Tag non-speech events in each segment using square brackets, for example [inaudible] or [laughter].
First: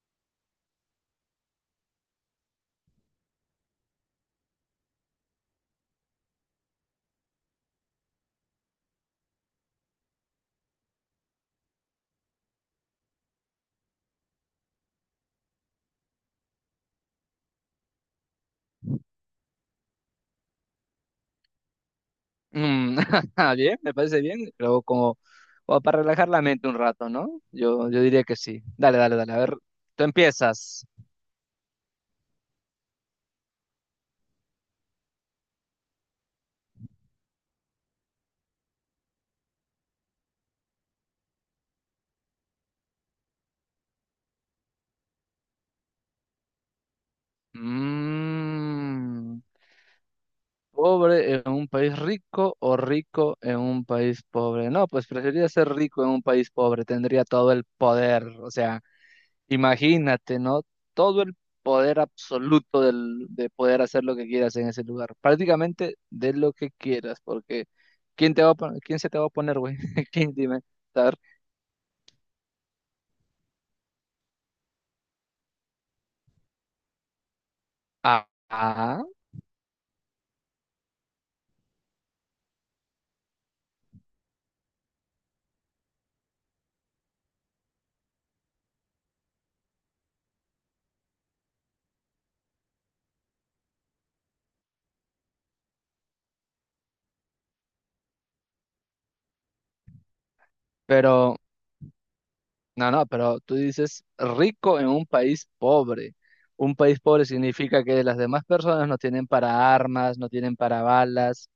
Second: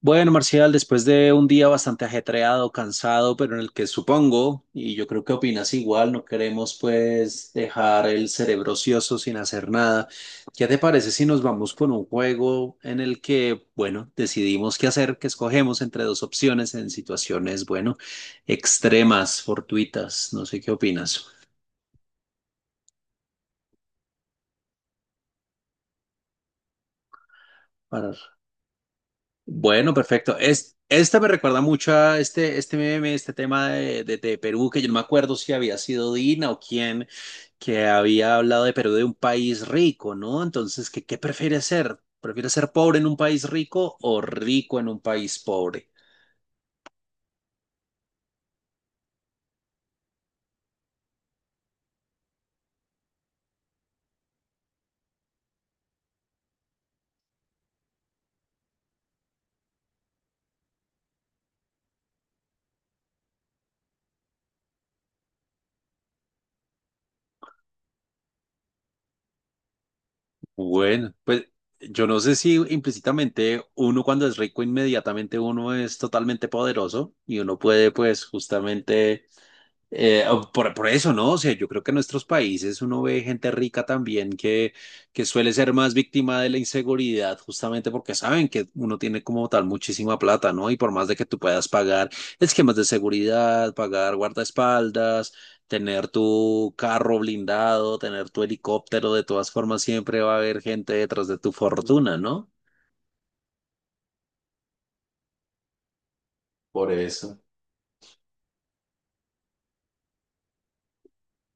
Bueno, Marcial, después de un día bastante ajetreado, cansado, pero en el que supongo, y yo creo que opinas igual, no queremos pues dejar el cerebro ocioso sin hacer nada. ¿Qué te parece si nos vamos con un juego en el que, bueno, decidimos qué hacer, que escogemos entre dos opciones en situaciones, bueno, extremas, fortuitas? No sé qué opinas. Mm, [laughs] bien, me parece bien, pero como, como para relajar la mente un rato, ¿no? Yo diría que sí. Dale, dale, dale. A ver, Bueno, tú perfecto. Empiezas. Esta me recuerda mucho a este meme, este tema de Perú, que yo no me acuerdo si había sido Dina o quién, que había hablado de Perú de un país rico, ¿no? Entonces, ¿qué prefiere ser? ¿Prefiere ser pobre en un país rico o rico en un país pobre? Mm, ¿Pobre en un país rico o rico en un país pobre? No, pues preferiría ser rico en un país pobre, tendría todo el poder, o sea. Imagínate, ¿no? Todo el poder absoluto del, de poder hacer lo que quieras en ese lugar. Prácticamente de lo que quieras, porque ¿quién te va a quién se te va a poner, güey? [laughs] ¿Quién dime? A Bueno, ver. pues yo no sé si implícitamente uno cuando es rico inmediatamente uno es totalmente poderoso y uno puede pues Ah, ah, justamente. O por eso, ¿no? O sea, yo creo que en nuestros países uno ve gente rica también que suele ser más víctima de la inseguridad, justamente porque saben que uno tiene como tal muchísima plata, ¿no? Y por más de que tú puedas pagar esquemas de seguridad, pagar guardaespaldas, tener tu carro blindado, tener tu helicóptero, de todas formas siempre va a haber gente detrás pero, de tu fortuna, ¿no? no, no, pero tú dices rico en un país pobre. Un Por país pobre eso. significa que las demás personas no tienen para armas, no tienen para balas.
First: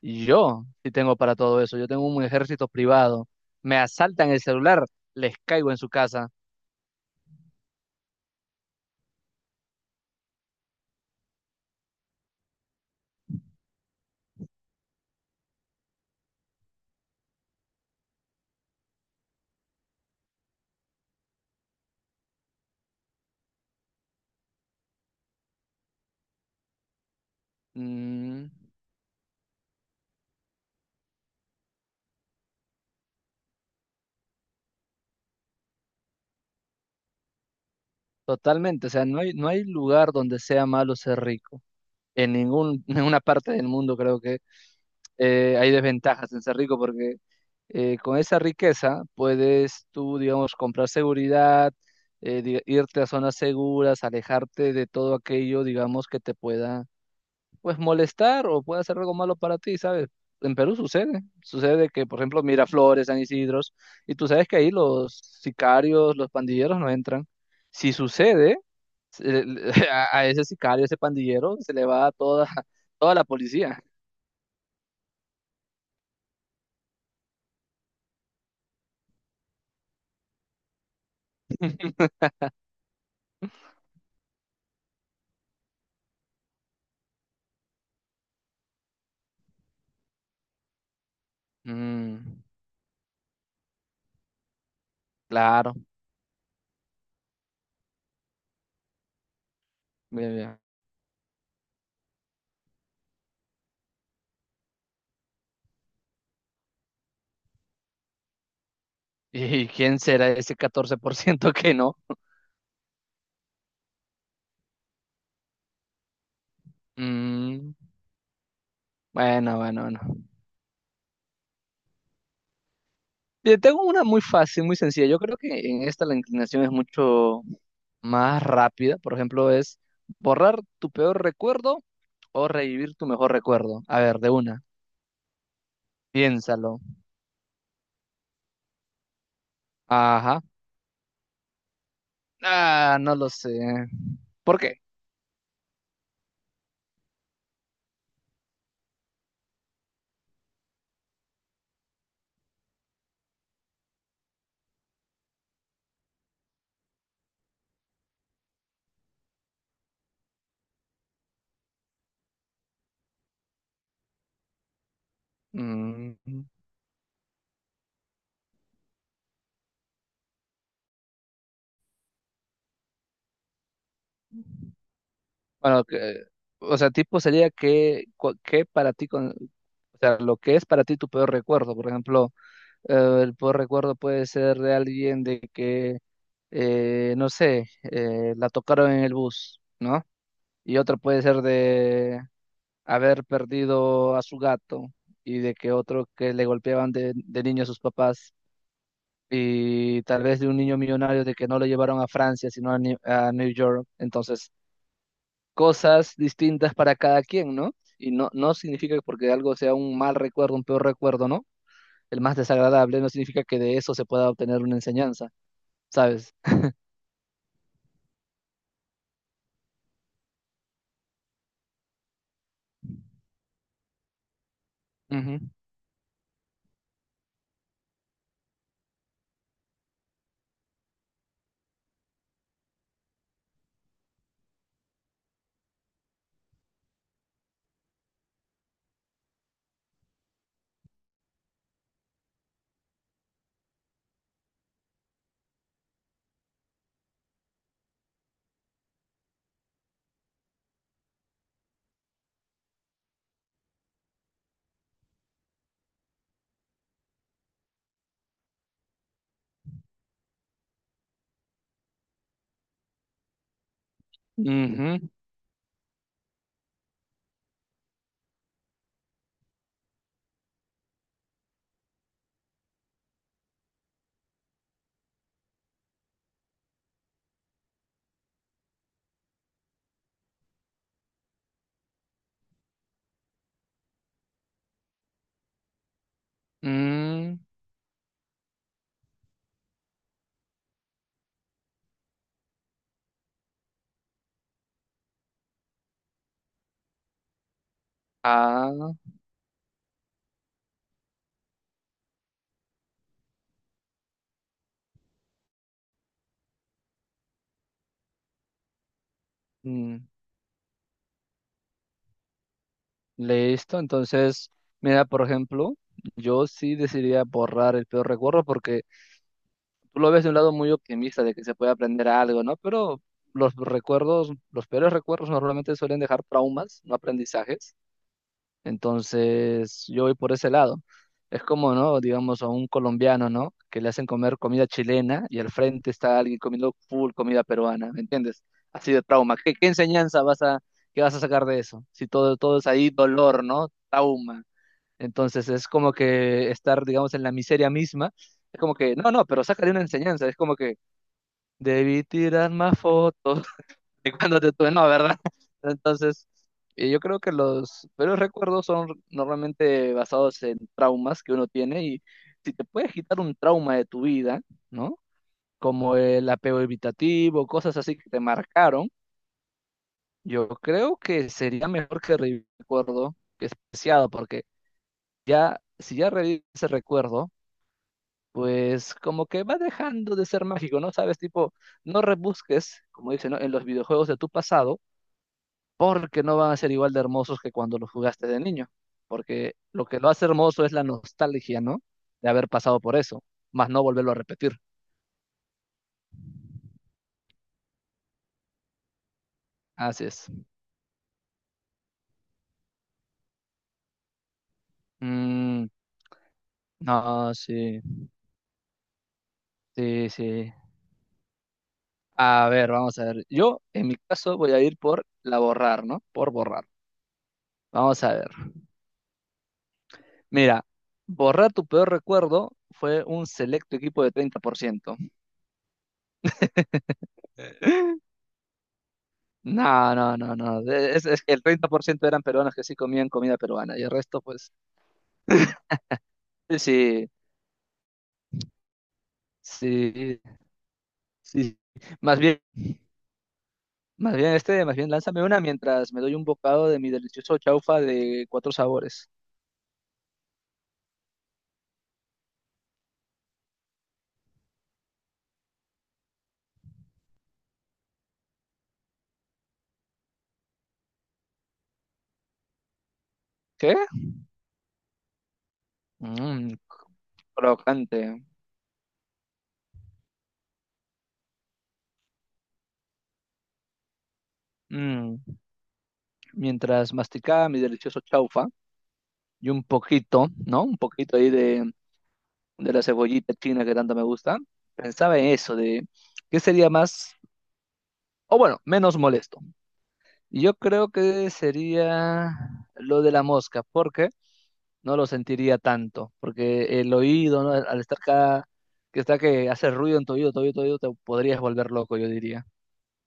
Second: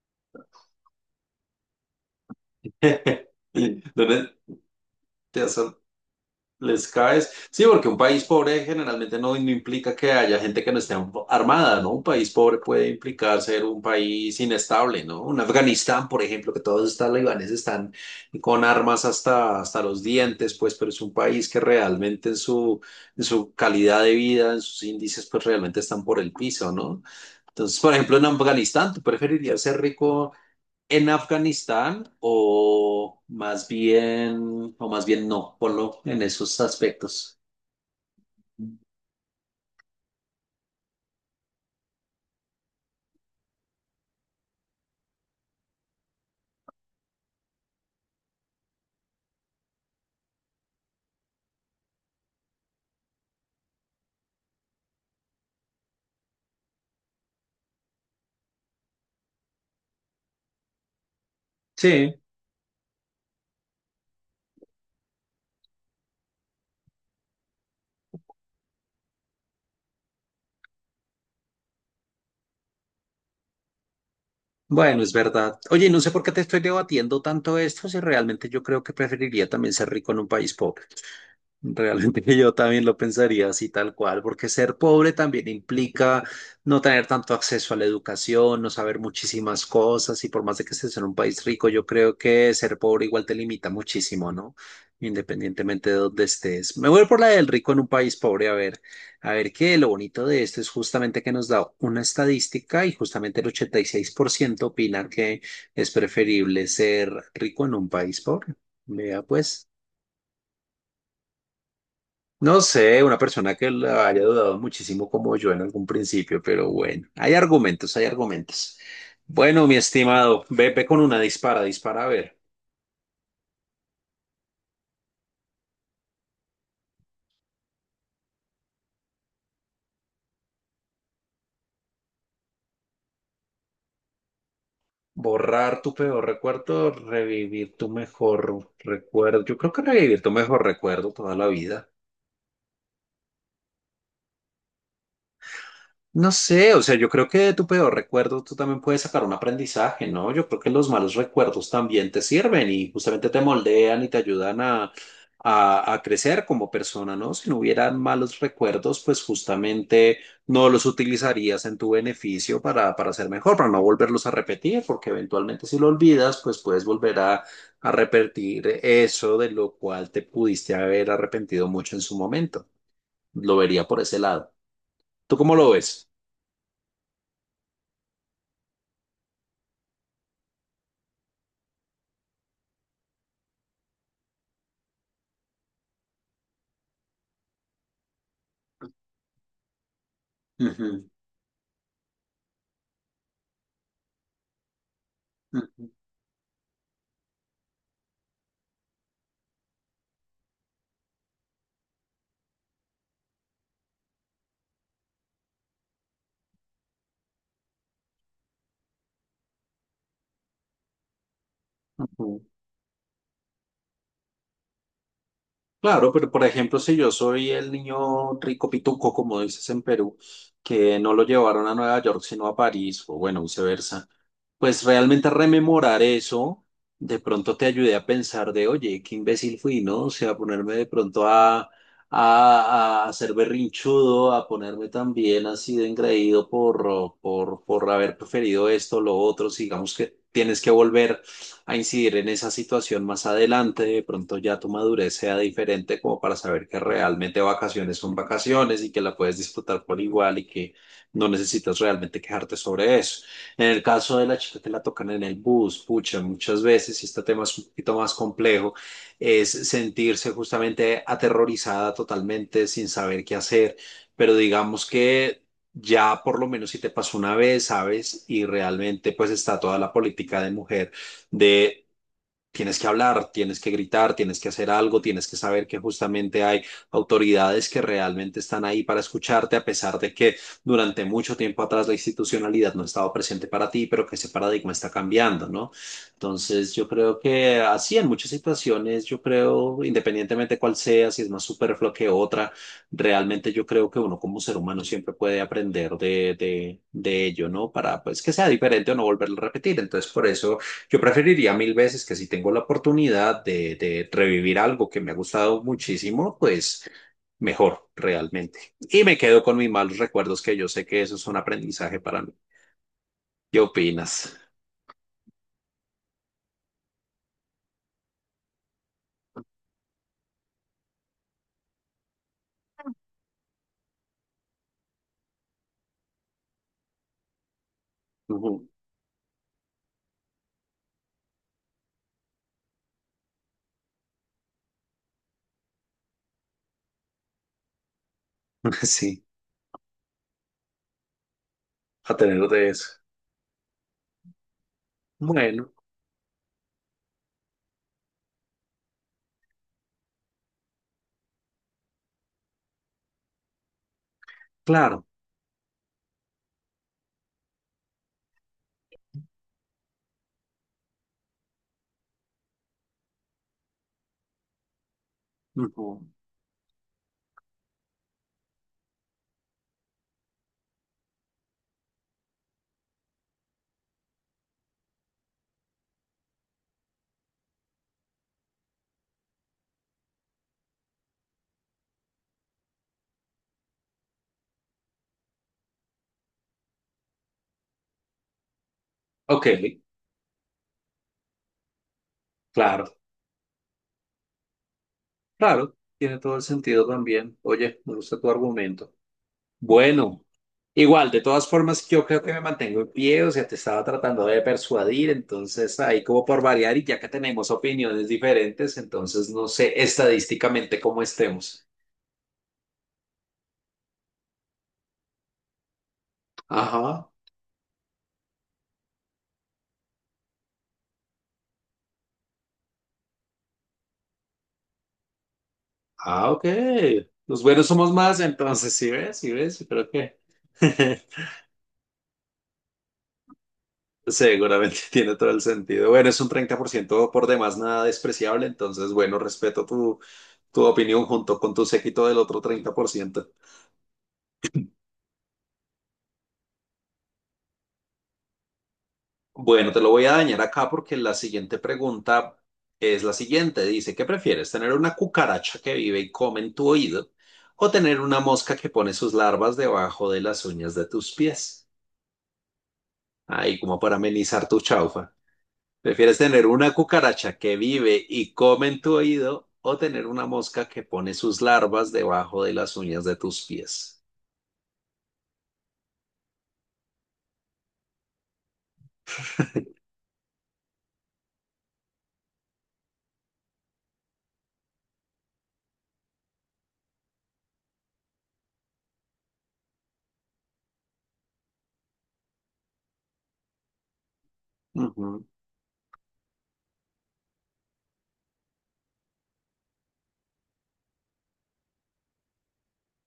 Y yo sí tengo para todo eso. Yo tengo un ejército privado. [laughs] Me ¿Dónde asaltan el celular, les te has? caigo en su casa. Les caes. Sí, porque un país pobre generalmente no implica que haya gente que no esté armada, ¿no? Un país pobre puede implicar ser un país inestable, ¿no? Un Afganistán, por ejemplo, que todos estos talibanes están con armas hasta los dientes, pues, pero es un país que realmente en su calidad de vida, en sus índices, pues realmente están por el piso, ¿no? Entonces, por ejemplo, en Mm, Afganistán, ¿tú preferirías ser rico en Afganistán o más bien, no, ponlo en esos aspectos? totalmente, o sea, no hay lugar donde sea malo ser rico. En ningún, [laughs] ninguna parte del mundo creo que hay desventajas en ser rico porque con esa riqueza puedes tú, digamos, comprar seguridad, irte a zonas seguras, alejarte de todo aquello, digamos, que te pueda, pues, molestar o pueda hacer algo malo para ti, ¿sabes? En Perú sucede, sucede que, Sí, por ejemplo, Miraflores, San Isidros, y tú sabes que ahí los sicarios, los pandilleros no entran. Si sucede, se- [laughs] a ese sicario, ese pandillero, se le va toda, toda la policía. bueno, es verdad. Oye, no sé por qué te estoy debatiendo tanto esto, si realmente yo creo que preferiría también ser rico en un país pobre. Realmente [laughs] yo también lo pensaría así tal cual, porque ser pobre también implica no tener tanto acceso a la educación, no saber muchísimas cosas y por más de que estés en un país rico, yo creo Mm, que ser pobre igual te limita muchísimo, ¿no? claro. Independientemente de dónde estés. Me voy por la del rico en un país pobre. A ver, a ver qué lo bonito Bien, de bien. esto es justamente que nos da una estadística y justamente el 86% opina que es preferible ser rico en un país pobre. Vea ¿Y pues. quién será ese 14% que no? No sé, una persona que la haya dudado muchísimo como yo en algún principio, pero bueno, hay Mm, argumentos, hay argumentos. bueno, Bueno, mi bueno, bueno. estimado, ve, ve con una dispara, dispara a ver. Yo tengo una muy fácil, muy sencilla. Yo creo que en esta la inclinación es mucho más rápida. Por ejemplo, es borrar tu peor recuerdo o revivir tu mejor recuerdo. A ver, de una. Borrar tu peor recuerdo, Piénsalo. revivir tu mejor recuerdo. Yo creo que revivir tu Ajá. mejor recuerdo toda la vida. Ah, no lo sé. ¿Por qué? No sé, o sea, yo creo que de tu peor recuerdo tú también puedes sacar un aprendizaje, ¿no? Yo creo que los malos recuerdos también te sirven y justamente te moldean y te ayudan a crecer como persona, ¿no? Si no hubieran malos recuerdos, pues justamente no los utilizarías en tu beneficio para ser mejor, para no volverlos a repetir, porque eventualmente si lo olvidas, Mm. pues puedes volver a repetir eso de lo cual te pudiste haber arrepentido mucho en su momento. Lo vería por ese lado. ¿Tú cómo lo Bueno, ves? que, o sea, tipo sería que, que para ti, con, o sea, lo que es para ti tu peor recuerdo. Por ejemplo, el peor recuerdo puede ser de alguien de que, no sé, la tocaron en el bus, ¿no? Y otro Ujú. puede ser de haber perdido a su gato y de que Ujú, otro que le golpeaban de niño a sus papás. Y tal vez de un niño millonario de que no lo llevaron a Francia, sino a a New York. Entonces, cosas distintas para cada quien, ¿no? Y no, no significa que porque algo sea un mal recuerdo, un peor recuerdo, ¿no? El más ujú. desagradable no significa que de eso se pueda obtener una enseñanza, Claro, pero ¿sabes? por ejemplo, si yo soy el niño rico pituco, como dices en Perú, que no lo llevaron a Nueva York, sino a París, o bueno, viceversa, pues realmente Ujú, rememorar eso de pronto te ayude a pensar de, oye, qué imbécil fui, ¿no? O sea, ponerme de pronto a ser berrinchudo, a ponerme también así de engreído por haber preferido esto, lo otro, si digamos que tienes que volver a incidir en esa situación más adelante, de pronto ya tu madurez sea diferente como para saber que realmente vacaciones son vacaciones y que la puedes disfrutar por igual y que no necesitas realmente quejarte sobre eso. En el caso de la chica que la tocan en el bus, pucha, muchas veces, y este tema es un poquito más complejo, es sentirse justamente aterrorizada totalmente sin saber qué hacer, pero digamos ujú, que, ya por lo menos si te pasó una vez, sabes, y realmente pues está toda la política de mujer de tienes que hablar, tienes que gritar, tienes que hacer algo, tienes que saber que justamente hay autoridades que realmente están ahí para escucharte, a pesar de que durante mucho tiempo atrás la institucionalidad no estaba presente para ti, pero que ese paradigma está cambiando, ¿no? Entonces, yo creo mm, que así en muchas situaciones, yo creo, independientemente cuál sea, si es más superfluo que otra, realmente yo creo que uno como ser humano siempre puede aprender de ello, ¿no? Para pues que sea diferente o ah, no volverlo a repetir. Entonces, por eso yo preferiría mil veces que si tengo la oportunidad de revivir algo que me ha gustado muchísimo, pues mejor realmente. Y me quedo con mis malos mm, recuerdos, que yo sé que eso es un aprendizaje para mí. ¿Qué listo. opinas? Entonces, mira, por ejemplo, yo sí decidiría borrar el peor recuerdo porque tú lo ves de un lado muy optimista de que se puede aprender algo, ¿no? Pero los recuerdos, los peores recuerdos normalmente suelen dejar traumas, no aprendizajes. Ujú. Entonces, yo voy por ese lado. Es como, ¿no? Digamos, a un colombiano, ¿no? Que le hacen comer comida chilena y al frente está alguien comiendo full comida peruana, ¿me entiendes? [laughs] Así de Sí, trauma. ¿Qué, qué enseñanza vas a, qué vas a sacar de eso? Si a todo, tener todo es de eso. ahí dolor, ¿no? Trauma. Entonces, es Bueno, como que estar, digamos, en la miseria misma. Es como que, no, no, pero sácale una enseñanza. Es como que debí tirar más fotos. [laughs] de cuando te tuve, no, claro. ¿verdad? [laughs] Entonces, yo creo que los peores recuerdos son normalmente basados en traumas que uno tiene y si te puedes quitar un trauma de tu vida, ¿no? Como Ujú. el apego evitativo, cosas así que te marcaron, yo creo que sería mejor que revivir el recuerdo que es preciado, porque si ya revives ese recuerdo, pues como que va dejando de ser mágico, ¿no? Sabes, tipo, no rebusques, como dicen, ¿no? en los videojuegos de tu pasado porque no van a ser igual de hermosos que cuando los jugaste de niño, Ok, porque lo que lo hace hermoso es la nostalgia, ¿no? De haber pasado claro, por eso, más no volverlo a repetir. claro. Tiene todo el sentido también. Oye, me gusta tu argumento. Así Bueno, es. igual, de todas formas, yo creo que me mantengo en pie, o sea, te estaba tratando de persuadir, Mm, entonces ahí como por variar y ya que no, tenemos sí, opiniones diferentes, entonces no sé sí, sí. estadísticamente cómo estemos. A ver, vamos a ver. Yo, en mi caso, voy a ir por la borrar, ¿no? Por borrar. Ajá, Vamos a ver. Mira, borrar tu peor recuerdo fue un selecto equipo de 30%. ah, ok. Los buenos somos más, entonces, ¿sí ves? ¿Sí ves? Yo creo No, no, que no, no. [laughs] Es que el 30% eran peruanos que sí comían comida peruana y el resto, pues, seguramente tiene todo el sentido. Bueno, es un treinta por sí, ciento por demás, nada despreciable, entonces, bueno, respeto tu, sí, tu opinión junto con sí. tu séquito del Más bien, otro 30%. Más bien lánzame una mientras me doy un bocado de mi delicioso chaufa de cuatro sabores. Bueno, te lo voy a dañar acá porque la siguiente pregunta es la siguiente. Dice, ¿qué prefieres? ¿Tener una cucaracha que vive y come en tu oído o tener una mosca que pone sus larvas debajo de las uñas de tus pies? Ahí, ¿Qué? como para amenizar tu chaufa. ¿Prefieres tener Mmm, una cucaracha que crocante. vive y come en tu oído o tener una mosca que pone sus larvas debajo de las uñas de tus pies? Mm, mientras masticaba mi delicioso chaufa y un poquito, ¿no? Un poquito ahí de la cebollita china que tanto me gusta, pensaba en eso, de qué sería más, o bueno, menos molesto. Y yo creo que sería lo de la mosca, porque no lo Ujú. sentiría tanto, porque el oído, ¿no? Al estar cada, que está que hace ruido en tu oído, te podrías volver loco, yo diría.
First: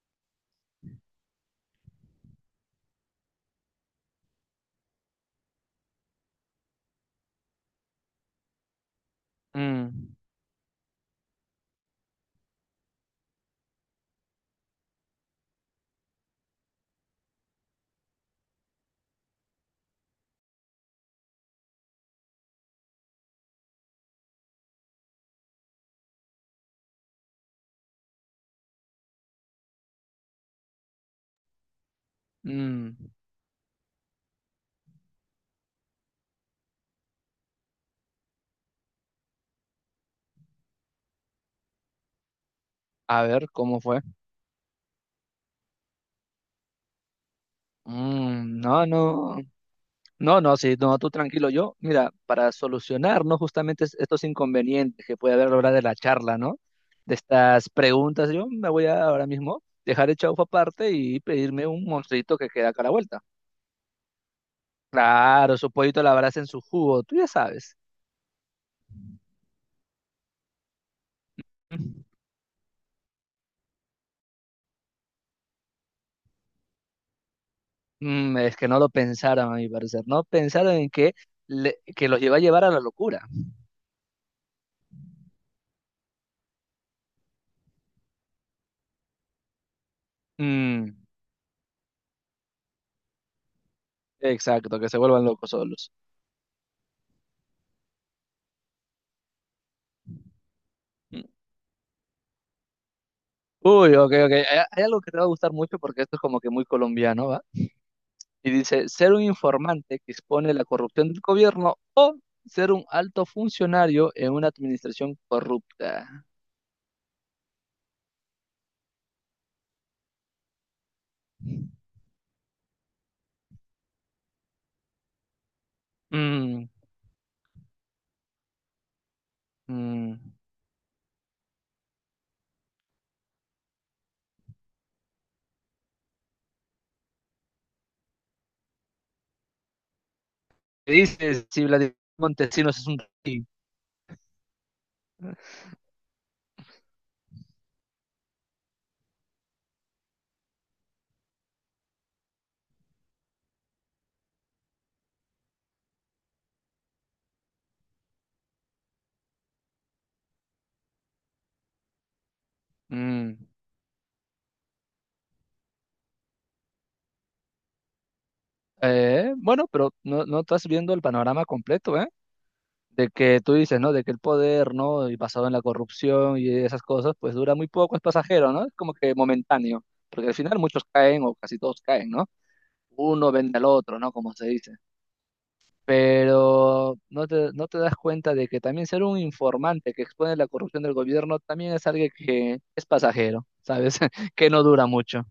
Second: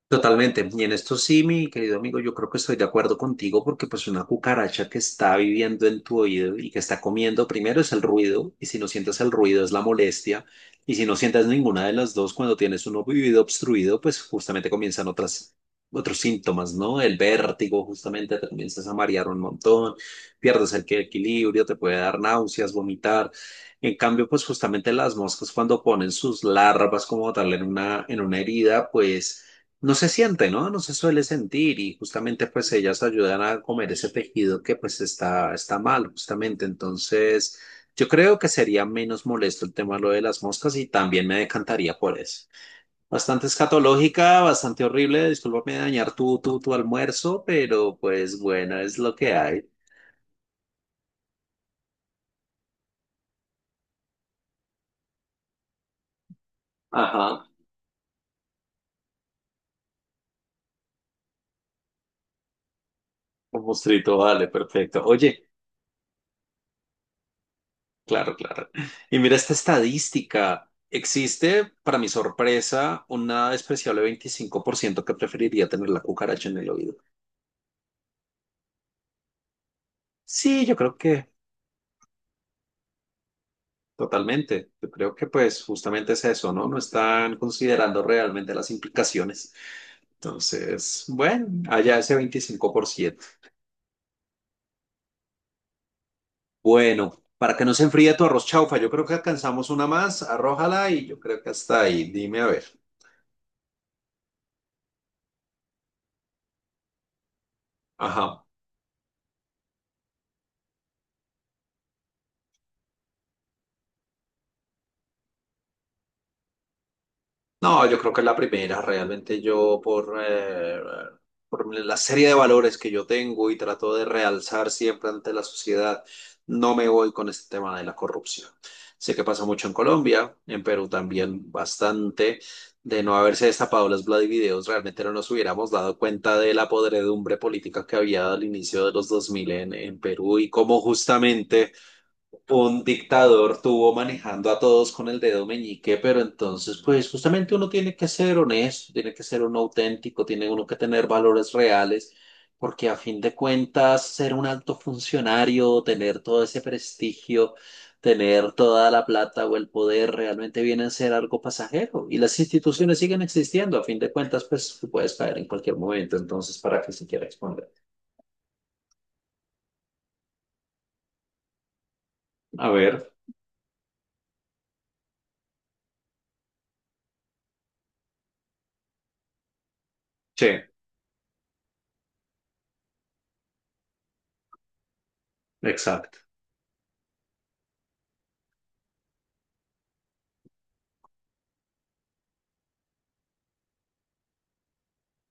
Totalmente. Y en esto sí, mi querido amigo, yo creo que estoy de acuerdo contigo porque pues una cucaracha que está viviendo en tu oído y que está comiendo, primero es el ruido, y si no sientes el ruido es la Mm, molestia, y si no sientes ninguna de las dos, cuando tienes un oído obstruido, pues justamente comienzan otros síntomas, ¿no? El vértigo, justamente te comienzas a marear un montón, pierdes el equilibrio, te puede dar náuseas, vomitar. En cambio, pues justamente las moscas cuando ponen sus larvas como tal en una herida, pues. No se siente, ¿no? No se suele sentir y justamente pues ellas mm. ayudan a comer ese tejido que pues está mal, justamente. Entonces, yo creo que sería menos molesto el tema de lo de las moscas y también me decantaría por eso. A Bastante ver, ¿cómo fue? escatológica, bastante horrible, discúlpame de dañar tu almuerzo, pero pues bueno, No, es lo que no, hay. no, no, sí, no, tú tranquilo. Yo, mira, para solucionar, ¿no? Justamente estos inconvenientes que puede haber a la hora de la charla, ¿no? De Ajá, estas preguntas, yo me voy a ahora mismo dejar el chaufa aparte y pedirme un monstruito que queda acá a la vuelta. un mostrito, vale, perfecto. Oye. Claro, su pollito a la brasa en su jugo, tú ya sabes. Claro, claro. Y mira esta estadística. Existe, para mi [laughs] sorpresa, una despreciable 25% que preferiría tener la cucaracha en el oído. Es que no lo pensaron, a mi parecer. No Sí, pensaron yo en creo que, que que los iba a llevar a la locura. totalmente. Yo creo que pues justamente es eso, ¿no? No están considerando realmente las implicaciones. Mm, Entonces, bueno, allá ese 25%. exacto, que se vuelvan locos solos. Bueno, para que no se enfríe tu arroz chaufa, yo creo que alcanzamos una más, arrójala y yo Mm. creo que hasta ahí. Dime a ver. Uy, ok, ok. Hay algo que te va a gustar mucho porque esto es como que muy colombiano, ¿va? Ajá. Y dice, ser un informante que expone la corrupción del gobierno o ser un alto funcionario en una administración corrupta. No, yo creo que es la primera. Realmente yo por la serie de valores que yo tengo y trato de realzar siempre ante la sociedad, Mm, no me voy con este tema de la corrupción. Sé que pasa mucho en mm. Colombia, en Perú también bastante. De no haberse destapado las Vladivideos, realmente no nos hubiéramos dado cuenta de la podredumbre política que había al inicio de los 2000 en Perú y cómo ¿Qué dices si justamente Vladimir Montesinos un es un... rey? dictador tuvo manejando a todos con el dedo meñique, pero entonces, pues justamente uno tiene que ser honesto, tiene que ser uno auténtico, tiene uno que tener valores reales, porque a fin de cuentas, ser un alto funcionario, tener todo ese prestigio, tener toda la plata o el poder, realmente viene a ser algo pasajero. Y las instituciones siguen Mm. existiendo, a fin de cuentas, pues tú puedes caer en cualquier momento, entonces, ¿para qué se quiere exponer? Bueno, pero no, no estás viendo el panorama completo, ¿eh? A De ver, que tú dices, ¿no? De que el poder, ¿no? Y basado en la corrupción y esas cosas, pues dura muy poco, es pasajero, ¿no? Es como que momentáneo, porque al sí, final muchos caen o casi todos caen, ¿no? Uno vende al otro, ¿no? Como se dice. exacto. Pero no te das cuenta de que también ser un informante que expone la corrupción del gobierno también es alguien que es pasajero, ¿sabes? [laughs] Que no dura mucho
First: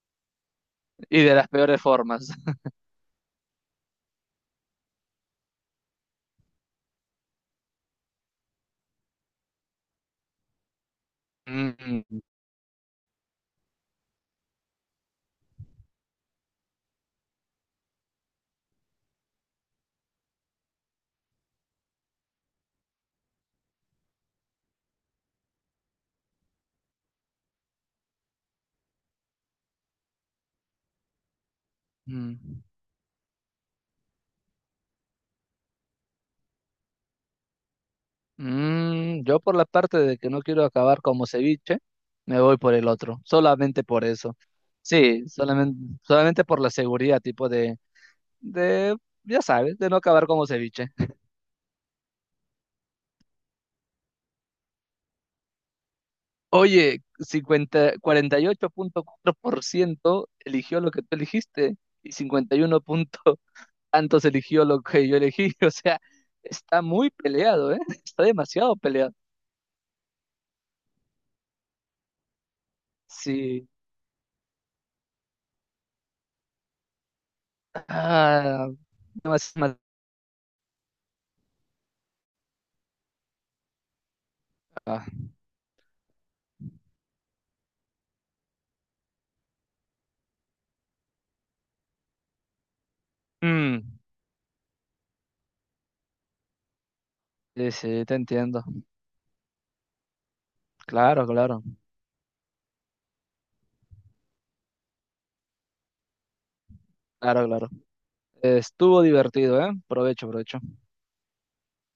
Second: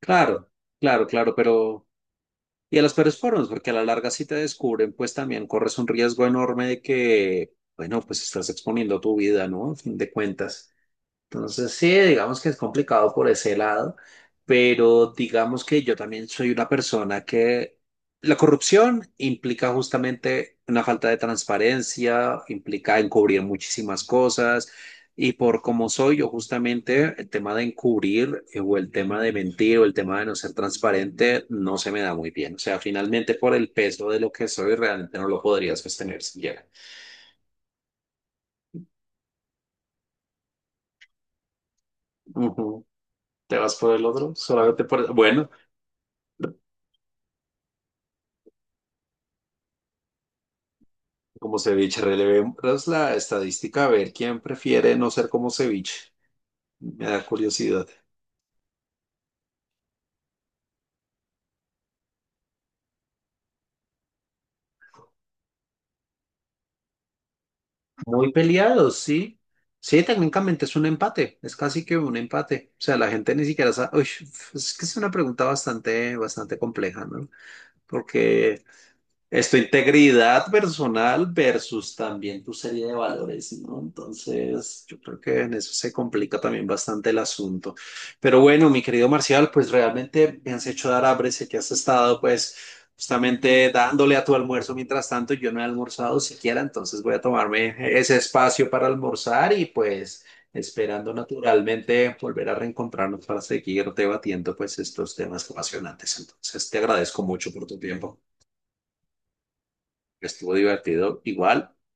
Claro, claro, y claro, de las peores pero. formas. [laughs] Y a los peores formas, porque a la larga si te descubren, pues también corres un riesgo enorme de que, bueno, pues estás exponiendo tu vida, ¿no? A fin de cuentas. Entonces, sí, Mm, digamos que es complicado por ese lado, pero digamos que yo también soy una persona que la corrupción implica justamente una falta de transparencia, implica encubrir muchísimas cosas, y por como soy yo justamente, el tema de encubrir o el tema de mentir o el tema de no ser transparente no se me da muy bien. O mm. sea, finalmente por el peso de lo que soy, realmente no lo podrías sostener siquiera. Yo por la parte de que no quiero acabar como ceviche, me voy por Ujú. el otro, Te vas solamente por por el otro, eso. solamente por. Sí, Bueno. solamente, solamente por la seguridad, tipo de, ya sabes, de no acabar como ceviche. Como ceviche, relevemos la estadística a ver quién prefiere no ser como ceviche. Oye, Me da curiosidad. 50, 48.4% eligió lo que tú elegiste y 51 [laughs] tantos eligió lo que yo elegí. [laughs] O sea, está muy peleado, ¿eh? Está Muy demasiado peleados, peleado. sí. Sí, técnicamente es un empate, es casi que un empate. O sea, la gente ni Sí. siquiera sabe. Uy, es que es una pregunta bastante, bastante compleja, ¿no? Porque Ah, es tu demasiado. integridad personal versus también tu serie de valores, ¿no? Entonces, yo Ah. creo que en eso se complica también bastante el asunto. Pero bueno, mi querido Marcial, pues realmente me has hecho dar hambre, sé que has estado pues justamente Mm. dándole a tu almuerzo mientras tanto, yo no he almorzado siquiera, entonces voy a Sí, tomarme sí, te ese entiendo. espacio para almorzar y pues esperando Claro, claro, naturalmente volver a reencontrarnos para seguir debatiendo pues estos temas apasionantes. Entonces, te agradezco claro, mucho por claro. tu tiempo. Estuvo divertido, ¿eh? Provecho, Estuvo provecho. divertido igual.